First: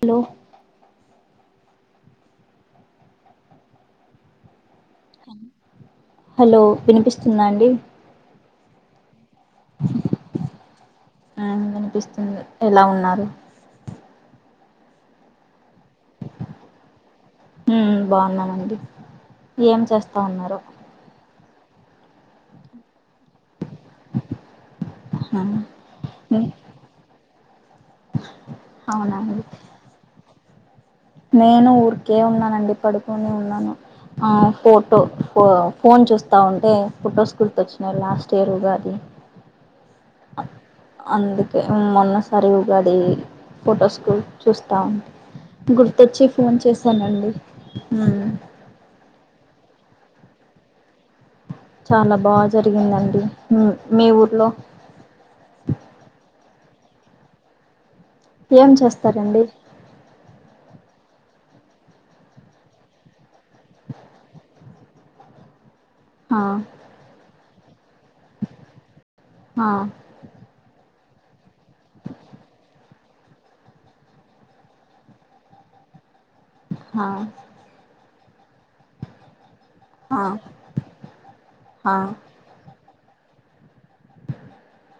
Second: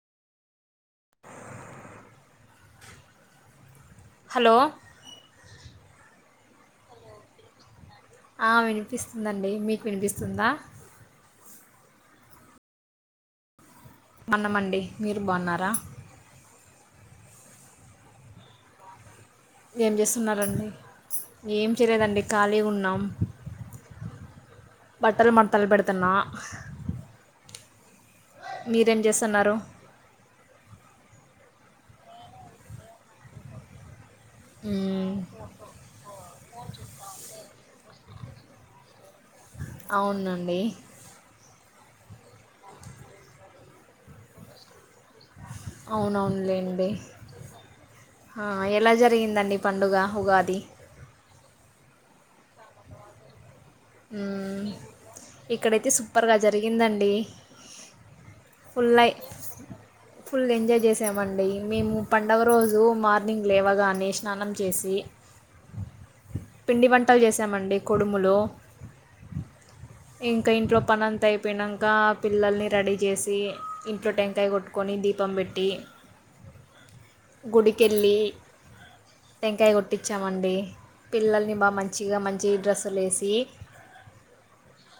Hello. Hello. Hello వినిపిస్తుందా అండి. అ వినిపిస్తుందండి, మీకు వినిపిస్తుందా. ఆ కనిపిస్తుంది, ఎలా ఉన్నారు. అన్నమండి మీరు బాన్నారా. ఉమ్ బాగునండి, ఏం చేస్తా ఉన్నారు. ఏం చేయలేదండి ఖాళీ ఉన్నం. బట్టలు ఆ మడతలు పెడుతున్నా. మీరేం అవునా అండి జెస్తున్నారు. నేను ఊరికే ఉన్నానండి, పడుకొని ఉన్నాను. ఆ ఫోటో మ్మ్ పో ఫోన్ చూస్తా ఉంటే ఫొటోస్ గుర్తొచ్చినాయి లాస్. చేరుగాది. అవునండి. ఆ మొన్నసార్ వుగాది ఫొటోస్ కూడా చూస్తా ఉ. గుర్తొచ్చి ఫోన్ అవునవునులేండి చేశానండి. ఆ ఎలా జరిగిందండి పండుగ ఉగాది. చాలా బా జరిగిందండి. ఉమ్ మీ ఊర్లో ఇక్కడైతే సూపర్గా జరిగిందండి. ఏం ఫుల్ లై చేస్తారండి ఫుల్ ఎంజాయ్ చేసాము. ఎమండి మేము పడుగ రోజు మార్నింగ్ లేవగానే స్నానం చేసి. పిండి వంటలు చేసామండి కుడుములు. ఇంకా ఇంట్లో పని అంత అయిన్నాక, పిల్లల్ని రడీ. జెసి ఇంట్లో టెంకాయ కొట్టుకొని దీపం పెట్టి. గుడికెళ్ళి. టెంకాయ కొట్టించాఅండి, పిల్లల్ని బాగా మంచిగా మంచి డ్రెస్సులు వేసీ.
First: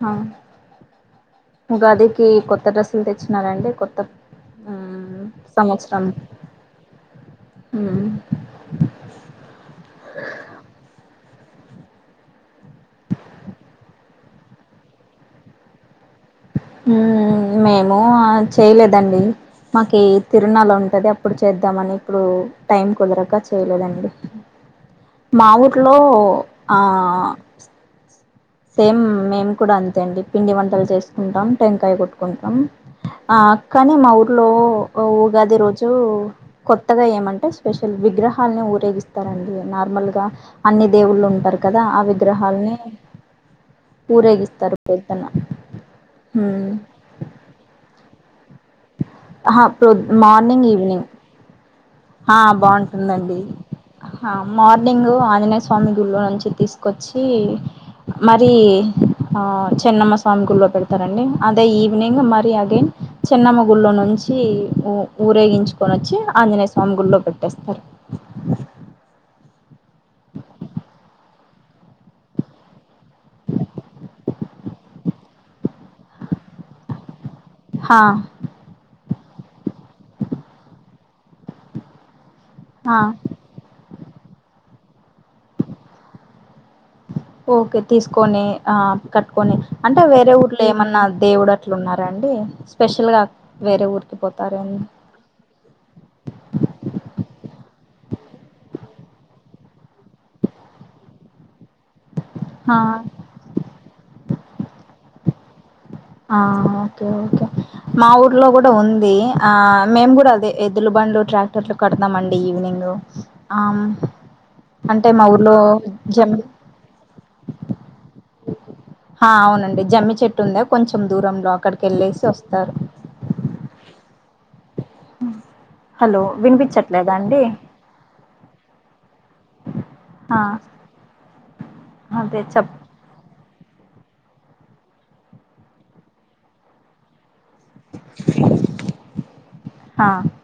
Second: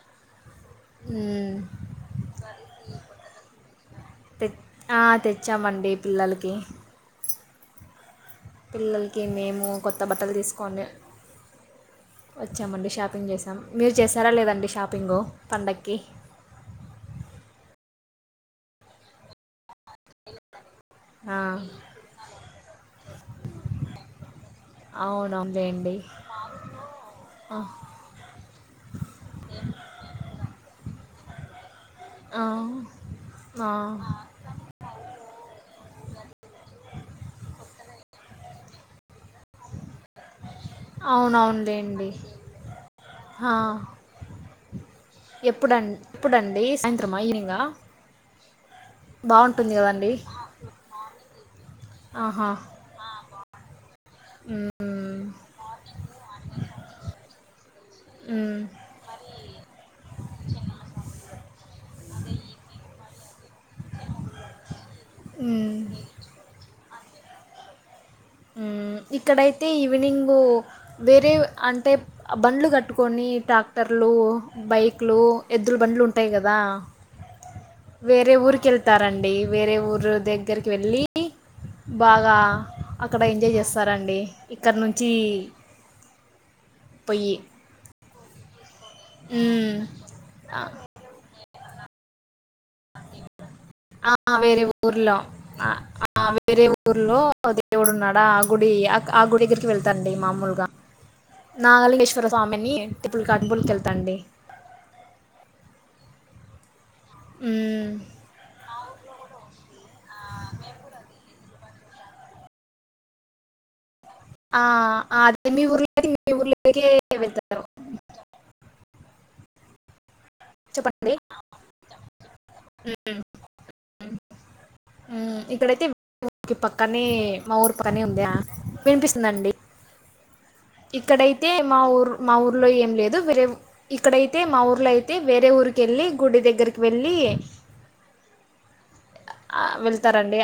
ఆ ఉగాదికి కొత్త డ్రెస్సులు తెచ్చినారండి, కొత్త. తె తెచ్చామండి పిల్లలకి. ఉమ్. పిల్లలకి మేము కొత్త బట్టలు తీసుకొని. [inaudible] వచ్చామండి షాపింగ్ చేసాం మీరు చేసారా లేదండి షాపింగు పండగకి మేము చేయలేదండి మాకి తిరునలు ఉంటాయి అది అప్పుడు చేద్దాంమని ఇప్పుడు టైం కుదరక చేయలేదండి మా అవునవునులేండి ఊర్లో ఆ సేమ్ మేము కూడా అంతే అండి పిండి వంటలు చేసుకుంటాం టెంకాయ కొట్టుకుంటాం ఆ కానీ మా ఊర్లో ఉగాది రోజు కొత్తగా ఏమంటే స్పెషల్ విగ్రహం అని ఊరేగి తారండి నార్మల్గా అన్ని దేవుళ్ళు ఉంటారు కదా ఆ అవునవునులేండి విగ్రహాలని ఆ ఊరేగిస్తస్తారు పోతున్న ఎప్పుడం ఎప్పుడండి హ్మ్ సాయంత్రమా ఈవినింగా హా బాగుంటుంది కదండి మార్నింగ్ ఈవినింగ్ హా ఆహా బాగుంటుందండి ఆ మార్నింగ్ ఆంజనేయ స్వామి గుళ్ళో నుంచి తీసుకొచ్చి మరి మ్మ్ ఆ చెన్నమ్మ స్వామి గుళ్లో పెడతారండి అదే అదే ఈవినింగ్ మరి అగైన్ చెన్నమ్మ గుళ్ళో నుంచి మ్మ్ ఊరేగించుకొని వచ్చి ఆంజనేయ స్వామి గుళ్లో పెట్టేస్తారు అయితే ఈవినింగు వేరే అంటే బండ్లు కట్టుకొని ట్రాక్టర్లు బైక్లు ఎద్దుల బండ్లు ఉంటాయి కదా హా వేరే ఊరికి వెళ్తారండి అండి వేరే ఊర్లు దగ్గరికి వెళ్ళి బాగా హా అక్కడ ఎంజాయ్ చేస్తారండి ఇక్కడ నుంచి జీ పోయి కట్టుకొని ఆ కట్టుకొని అంటే వేరే ఊర్లో ఏమన్నా దేవుడు అట్ల ఉన్నారాండి స్పెషల్గా ఆ వేరే ఊర్లో ఆ వేరే ఊర్లో దేవుడు ఉన్నాడా ఆ గుడి ఆ గుడికి వెళ్తాండి మామూలుగా నాగలింగేశ్వర స్వామిని ఆ ఇప్పుడు కడుపులకి వెళ్తాండి ఆ ఓకే ఓకే మ్మ్. మా ఊర్లో కూడా ఉంది ఆ మేము కూడా అదే ఎదులు బండ్లు ట్రాక్టర్లు కడతాంమండి ఈవినింగ్లో అమ్ ఆ అదే మీ ఊర్ మీ జమ్మి ఊర్ ఆ అవునండి జమ్మి చెట్టు ఉందే కొంచెం చెప్పండి దూరంలో అక్కడికి వెళ్ళేసి వస్తారు ఇక్కడైతే హలో ఊరికి పక్కనే వినిపించట్లేదా అండి మా ఊరి పక్కనే ఉందా వినిపిస్తుందండి [inaudible] ఇక్కడైతే మా ఊరు మా అదే ఊర్లో చెప్ ఏం లేదు వేరే ఊరి ఇక్కడైతే మా ఊర్లో అయితే వేరే ఊరిక వెళ్ళి గుడి దగ్గరికి వెళ్ళి [inaudible] ఆ వెళ్తారండి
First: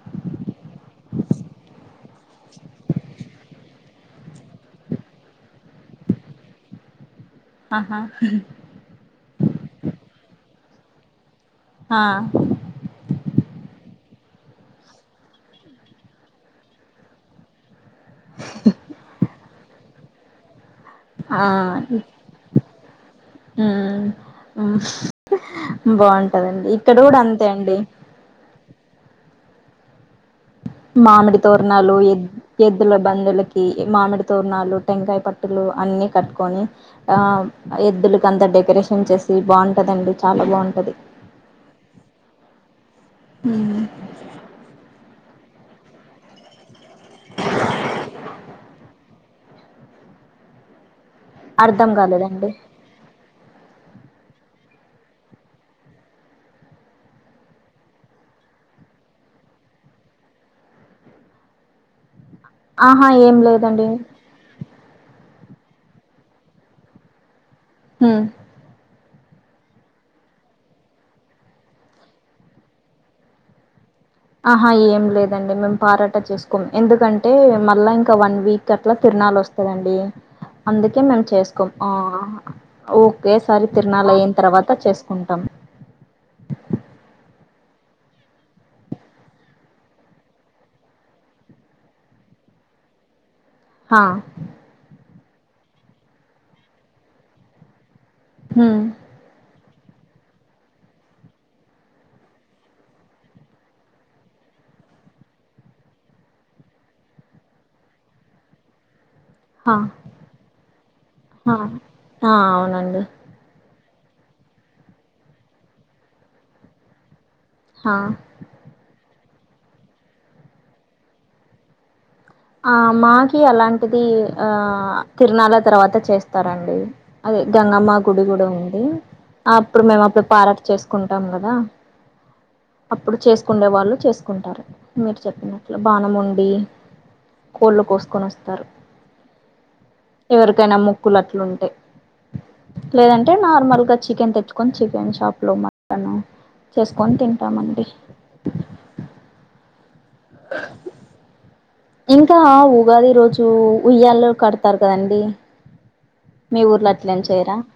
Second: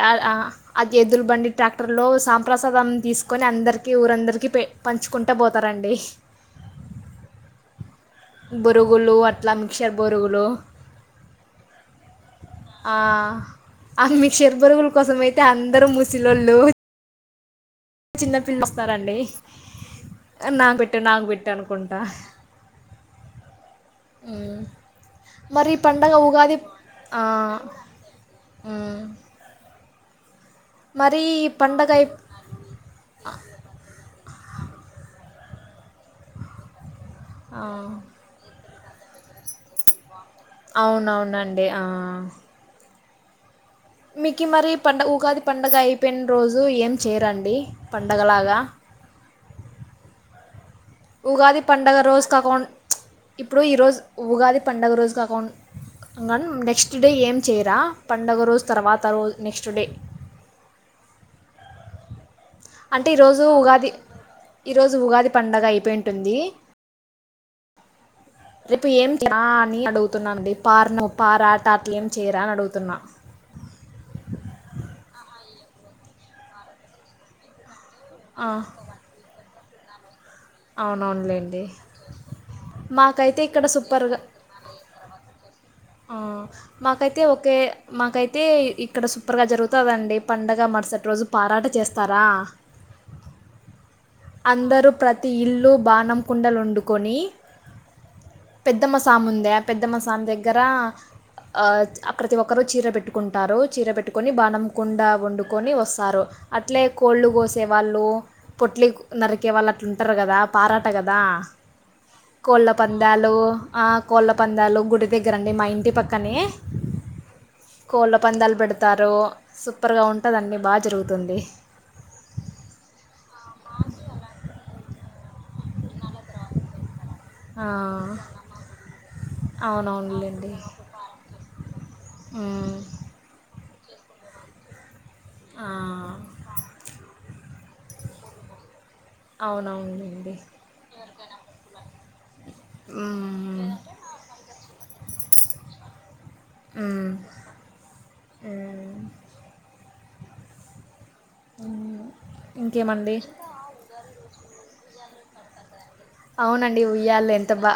అది ఎద్దుల బండి ట్రాక్టర్లో సాంప్రసాదం తీసుకొని అందరికీ ఊరందరికీ పె పంచుకుంటా పోతారండి ఆహా బురుగులు అట్లా మిక్చర్ బురుగులు ఆ ఆ ఆ మీక్షర్ బరుగుల కోసం అయితే అందరు ముసిలోళ్ళు చిన్న పిల్లలు వస్తారు అండి నా పెట్టి పెట్టే నాకు బట్ట అనుకుంటా మ్మ్ మరి ఈ ఆ పండగ బాగుంటదండి ఇక్కడ కూడా అంతే అండి మ్మ్ మామిడి ఈ పండగ తోరణాలు అయి ఎద్ ఎద్దుల బంధులకి మామిడి తోరణాలు టెంకాయ పట్ట లు అన్ని కట్టుకొని ఆ ఎద్దులక అంత డెకరేషన్ చేసి బాగుంటదండి చాలా బాగుంటది అవునవునండి ఆ ఉమ్ మీకి మరీ పండుగ ఉగాది పండుగ అయిపోయిన రోజు ఎ చేయరా అండి పండగలాగా ఉగాది అర్ధం పండుగ రోజు కాలేదండి కాకుండా ఇప్పుడు ఈరోజు ఉగాది పండగ రోజు కాకుం గన్ నెక్స్ట్ డే ఏం చేయరా పండుగ రోజు తర్వాత రోజ నెక్స్ట్ డే [inaudible] అంటే ఆహా ఏం ఈరోజు ఉగాది లేదండి ఈ రోజు ఉగాది పండగ అయిపోయి ఉంటుంది ఉమ్ రేపు ఏం అని అడుగుతున్నాండి పార్ను పారాటా అట్ల ఏం చేరా అని అడుగుతున్నా ఆహా ఏం లేదండి మేము పారాట చేసుకోం ఎందుకంటే మళ్ళా ఇంకా ఇంక వన్ ఆ, వీక్ అట్లా తిరునాల వస్తదండి అందుకే మేము అవునవునులేండి చేసుకోం మాకైతే ఇక్కడ ఓకేసారి తిరనాల సూపర్గా అయిం తర్వాత చేసుకుంటాం ఆ మాకై తే ఓకే మాకైతే ఇక్కడ సూపర్ గా జరుగుతదండి పండగ మరుసటి రోజు పారాట చేస్తారా ఆ [inaudible] అందరూ ప్రతి ఇల్లు బాణం కుండలు వండుకొని హ్మ్ పెద్దమ్మ సామి ఉందా ఆ పెద్దమ్మసామి దగ్గర ఆ అక్కడతి ఒక్కరు చీర పెట్టుకుంటారు చీర పెట్టుకొని బాణం కుండ వండుకొని వస్తారు అట్లే కోళ్ళు కోసేవాళ్ళు పొట్లి నరికే వాళ్ళు హా అట్ల ఉంటారు కదా పారాట కదా హా ఆ కోళ్ళ అవునండి పందాలు కోళ్ళ పందాలు గుడి దగ్గరండి మా ఇంటి పక్కనే హా కోళ్ళ పందాలు పెడతారు సూపర్ గా ఉంట దండి బాగా జరుగుతుంది ఆ మాకీ అలాంటిది ఆ తిరునాల తర్వాత చేస్తారండి అదే ఆ, గంగమ్మ గుడి గూడా ఉంది అప్పుడు మేము అప్పుడు అవునవునులేండి పారాట చేసుకుంటాం కదా ఉమ్, అప్పుడు చేసుకుండే వాళ్ళు చేసుకుంటారు మీరు చెప్పినట్లు బాణం ఆ. వండి కోళ్ళు కోసుకొని వస్తారు అవునవునులేండి. ఎవరికైనా మొక్కులు అట్లుంటే లేదంటే హ్మ్. నార్మల్ గా చికెన్ తెచ్చుకొని చికెన్ షాప్ లో మటను హ్మ్. చేసుకొని తింటామండి హ్మ్. [inaudible] హ్మ్. ఇంకా ఊగాది ఇంకేమండి? ఈ రోజు ఉయ్యాల కడతారు కదండి మీ అవునండి ఊర్లో అట్లేం ఉయ్యాల ఎంత చేయరా బా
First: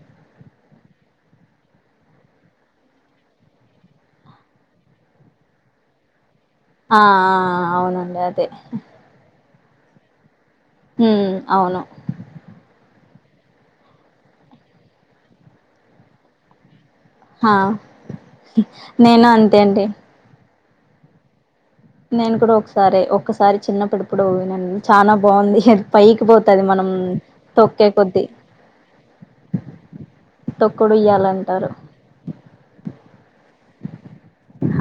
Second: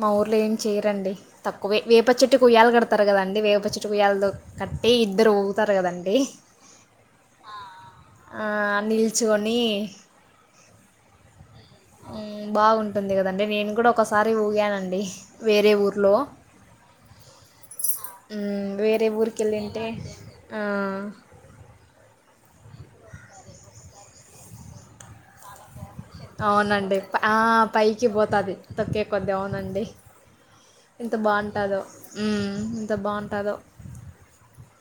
మా ఊర్లో ఏం చేయరండి తక్కువే వేపచెట్టుకు ఉయ్యాల కడతారు కదండి వేపచెట్టుకు ఉయ్యాలతో కట్టి ఇద్దరు ఊగుతారు కదండి ఆ అవునండి అదే ఆ నిల్చొని ఉమ్ అవును ఉంటుంది గదండి నేను గూడా ఒకసారి ఊగానండి వేరే ఊరిలో హ వేరే నేను అంతే అండి ఊరికెళ్ళింటే ఆ నేను కూడా ఒకసారి ఒక్కసారి చిన్నప్పుడెప్పుడు పోయినాను చాలా బాగుంది పైకి పోతది మనం అవునండి ఆ తొక్కే పైకి కొద్దీ పోతాది తొక్కే కొద్దీ అవునండి తొక్కుడు ఎంత ఉయ్యాల అంటారు బాగుంటాదో ఎంత బాగుంటాదో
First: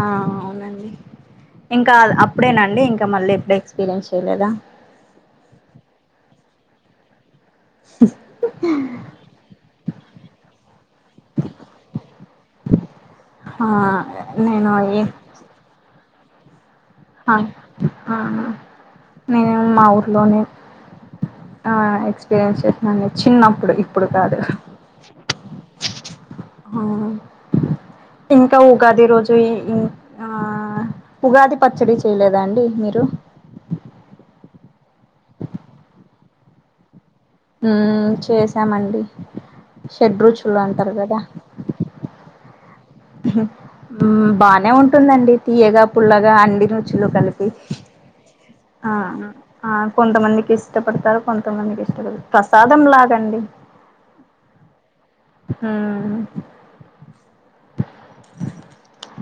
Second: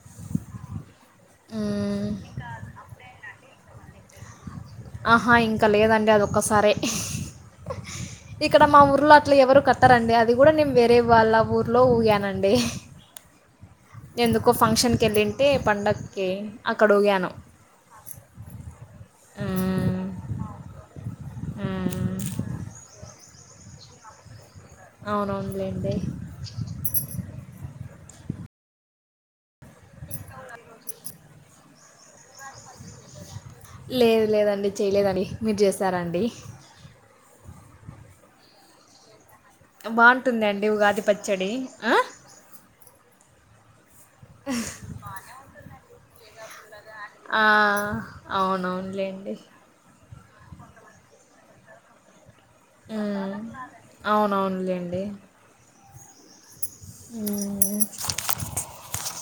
ఆ అవునండి ఇంకా మ్మ్. అప్పుడేనండి ఇంకా మళ్ళీ ఎప్పుడు ఎక్స్పీరియన్స్ చేయలేదా ఆహా ఇంకా లేదండి అదొక్కసారే హు [inaudible] ఇక్కడ మా ఊర్లో అట్లా ఎవరు కట్టారండి అది కూడా నేను వేరే వాళ్ళ ఊర్లో ఊగానండి అ [inaudible] ఎందుకో ఫంక్షన్కి యెళ్ళింటే పండక్కి అక్కడ ఊగాను ఆ నేను మా మ్మ్. ఊర్లోనే ఆ మ్మ్. ఎక్స్పీరియన్స్ చేసిన నే చిన్నప్పుడు ఇప్పుడు కాదు అవుననులేండి అవును ఇంకా ఉగాది రోజు ఇ ఆ ఉగాది పచ్చడి చేయలేదా అండి మీరు లేదు లేదండి చేయలేదండి మీరు చేస్తారాండి. ఉ చేసామండి షెడ బాగుంటుంది రుచులు అండి అంటారు ఉగాది కదా పచ్చడి ఆ? బానే ఉంటుందండి తీయగా, పుల్లగా అం ఆ ఆ అవునవునులేండి ఆ కొంతమందికి ఇష్టపడతారు కొంతమందికి ఇష్టంఉండదు ఉ అవునవునులేండి ఆ [unintelligible]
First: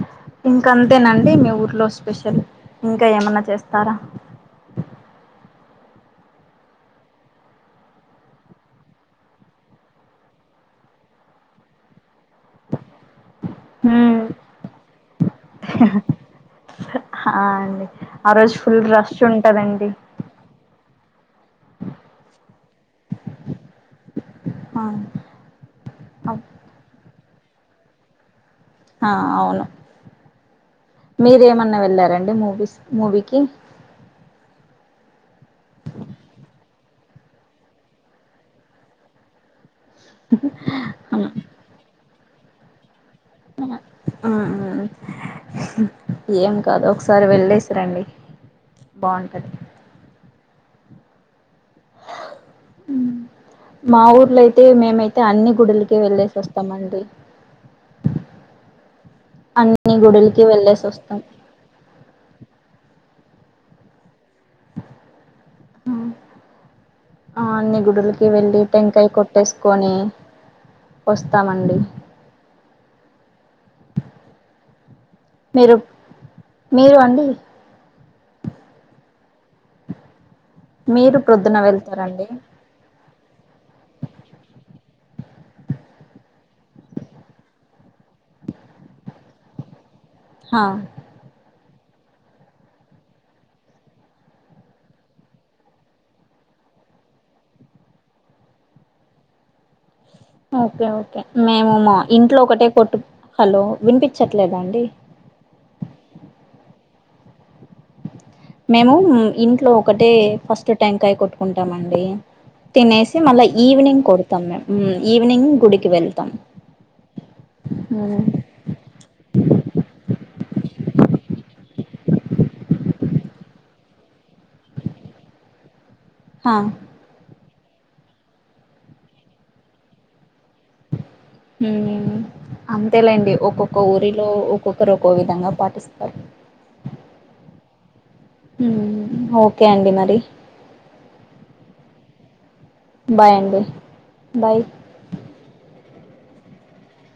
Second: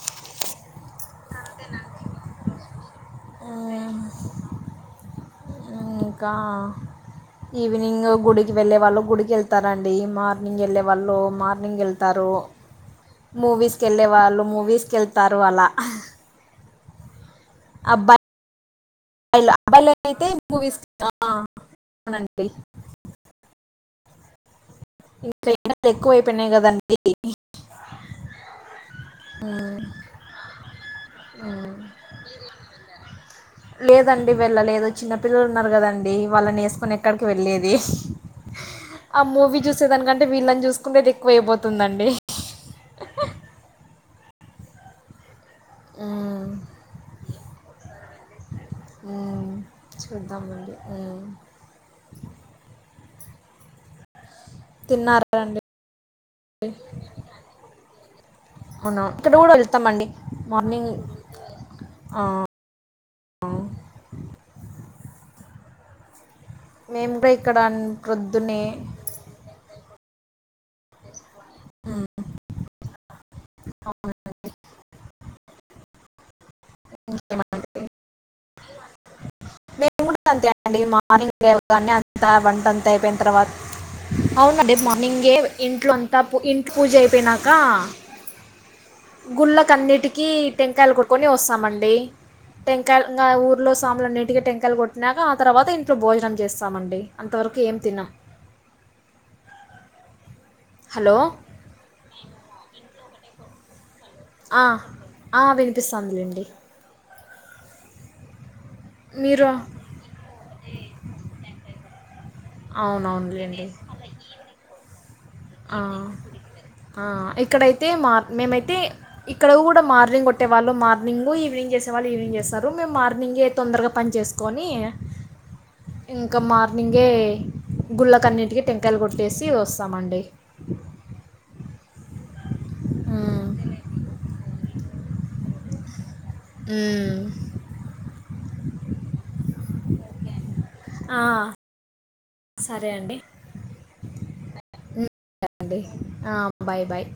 ఇంక అంతేనండి మీ ఊరిలో స్పెషల్ ఇంకా ఏమన్నా చేస్తారా, ఇంకా ఈవినింగ్ గుడికి వెళ్లే వాళ్ళు గుడికి వెళ్తారండి, మార్నింగ్ వెళ్ళే వాళ్ళు మార్నింగ్ వెళ్త తారు మూవీస్కి వెళ్ళే హ్మ్ వాళ్ళు మూవీస్కి వెళ్తారు అలా ఆ అండి ఆ అబ్బాయిలు రోజు ఫుల్ రష్ ఉంటదండి అబ్బాయిలు అయితే మూవీస్కి వెళ్తారండీ ఆ ఇకైనాది అవ్ ఎక్కువైపోయినాయి కదండి ఆ అవును మ్మ్. మీరేమన్నా వెళ్ళారండి మూవీస్ మూవీకి లేదండి వెళ్ళలేదు చిన్న పిల్లలు ఉన్నారు కదండి వాళ్ళని వే కొ ఎక్కడికి వెళ్ళలేది ఆ మూవీ చూ వే దానికంటే వీళ్ళని చూసుకుంటే అది హ్మ్ ఎక్కువ అయిపోతుందండి ఆ ఆ మ్మ్. ఏం కాదు ఒకసారి వెళ్ళేసిరండి. ఉ చూద్దాం ఉ మా ఊర్లో అయితే మేమైతే తిన్నారా అన్ని అండి గుడులకి వెళ్ళేసి వస్తామండి. అవునా ఇక్కడ కూడా వెళతామ అన్ని అండి గుడులకి వెళ్ళేసి మార్నింగ్ వస్తాం ఆ మేము కూడా ఆ ఇక్కడ అన్ని గుడులకి ప్రొద్దునే వెళ్లిి టెంకాయ కొట్టేసుకొని వస్తామండి ఆహా మంచిది మీరు మీరు అండి ఇంకేమంటే అంతేడి మీరు మార్నింగ్ ప్రొద్దున లేవగానే కాన్ని వెళ్తారండి అంతా వంట అంత అయిపోయిన తర్వాత అవునా రేపు మార్నింగే ఇంట్లో అంతా ఇంటి పూజ అయిపోయినాక గుళ్ల కానీటికి కి హా టెంకాయలు కొటుకొని వస్తామండి టెం కాయలు ఊర్లో సాముల న అన్ని టెంకాయలు కొట్టినాక ఆ తర్వాత ఇంట్లో భోజనం చేస్తామండి, అంతవరకు ఏం తిన్నాం [unintelligible] ఓకే హలో ఓకే మేము మా ఇంట్లో ఒకటే కొట్టు హలో వినిప ఆ ఆ వినిపిస్తుందిలేండి మేము మీరు ఇంట్లో ఒకటే ఫస్ట్ టెంకాయ కొట్టుకుంటామ అండి, తినేసి మళ్ళా అవునవునులేండి. ఈవ్నింగ్ కొడతామ్ ఆ! గుడికి వెళ్తాం ఆ ఇక్కడైతే మార్ మేమైతే ఇక్కడ కూడా మార్నింగ్ కొట్టే వాళ్ళు మార్నింగ్ ఈవినింగ్ చేస్తే వచ్చే వాళ్ళు ఈవినింగ్ చేస్తారు మేము మార్నింగే తొందరగా పని చేసుకొని ఇంకా హా మార్నింగే గుళ్ళకన్నిటికీ టెంకాయలు కొట్టేసి వస్తామండి. అంతేలేండి హ్మ్. ఒక్కొక్క ఊరిలో ఒక్కొక్కరు ఒక్కొ విధంగా పాటిస్తారు ఉమ్ ఉమ్ ఓకే అండి మరి ఆ! బాయ్ అండి బాయ్ అండి. ఆ బాయ్ బాయ్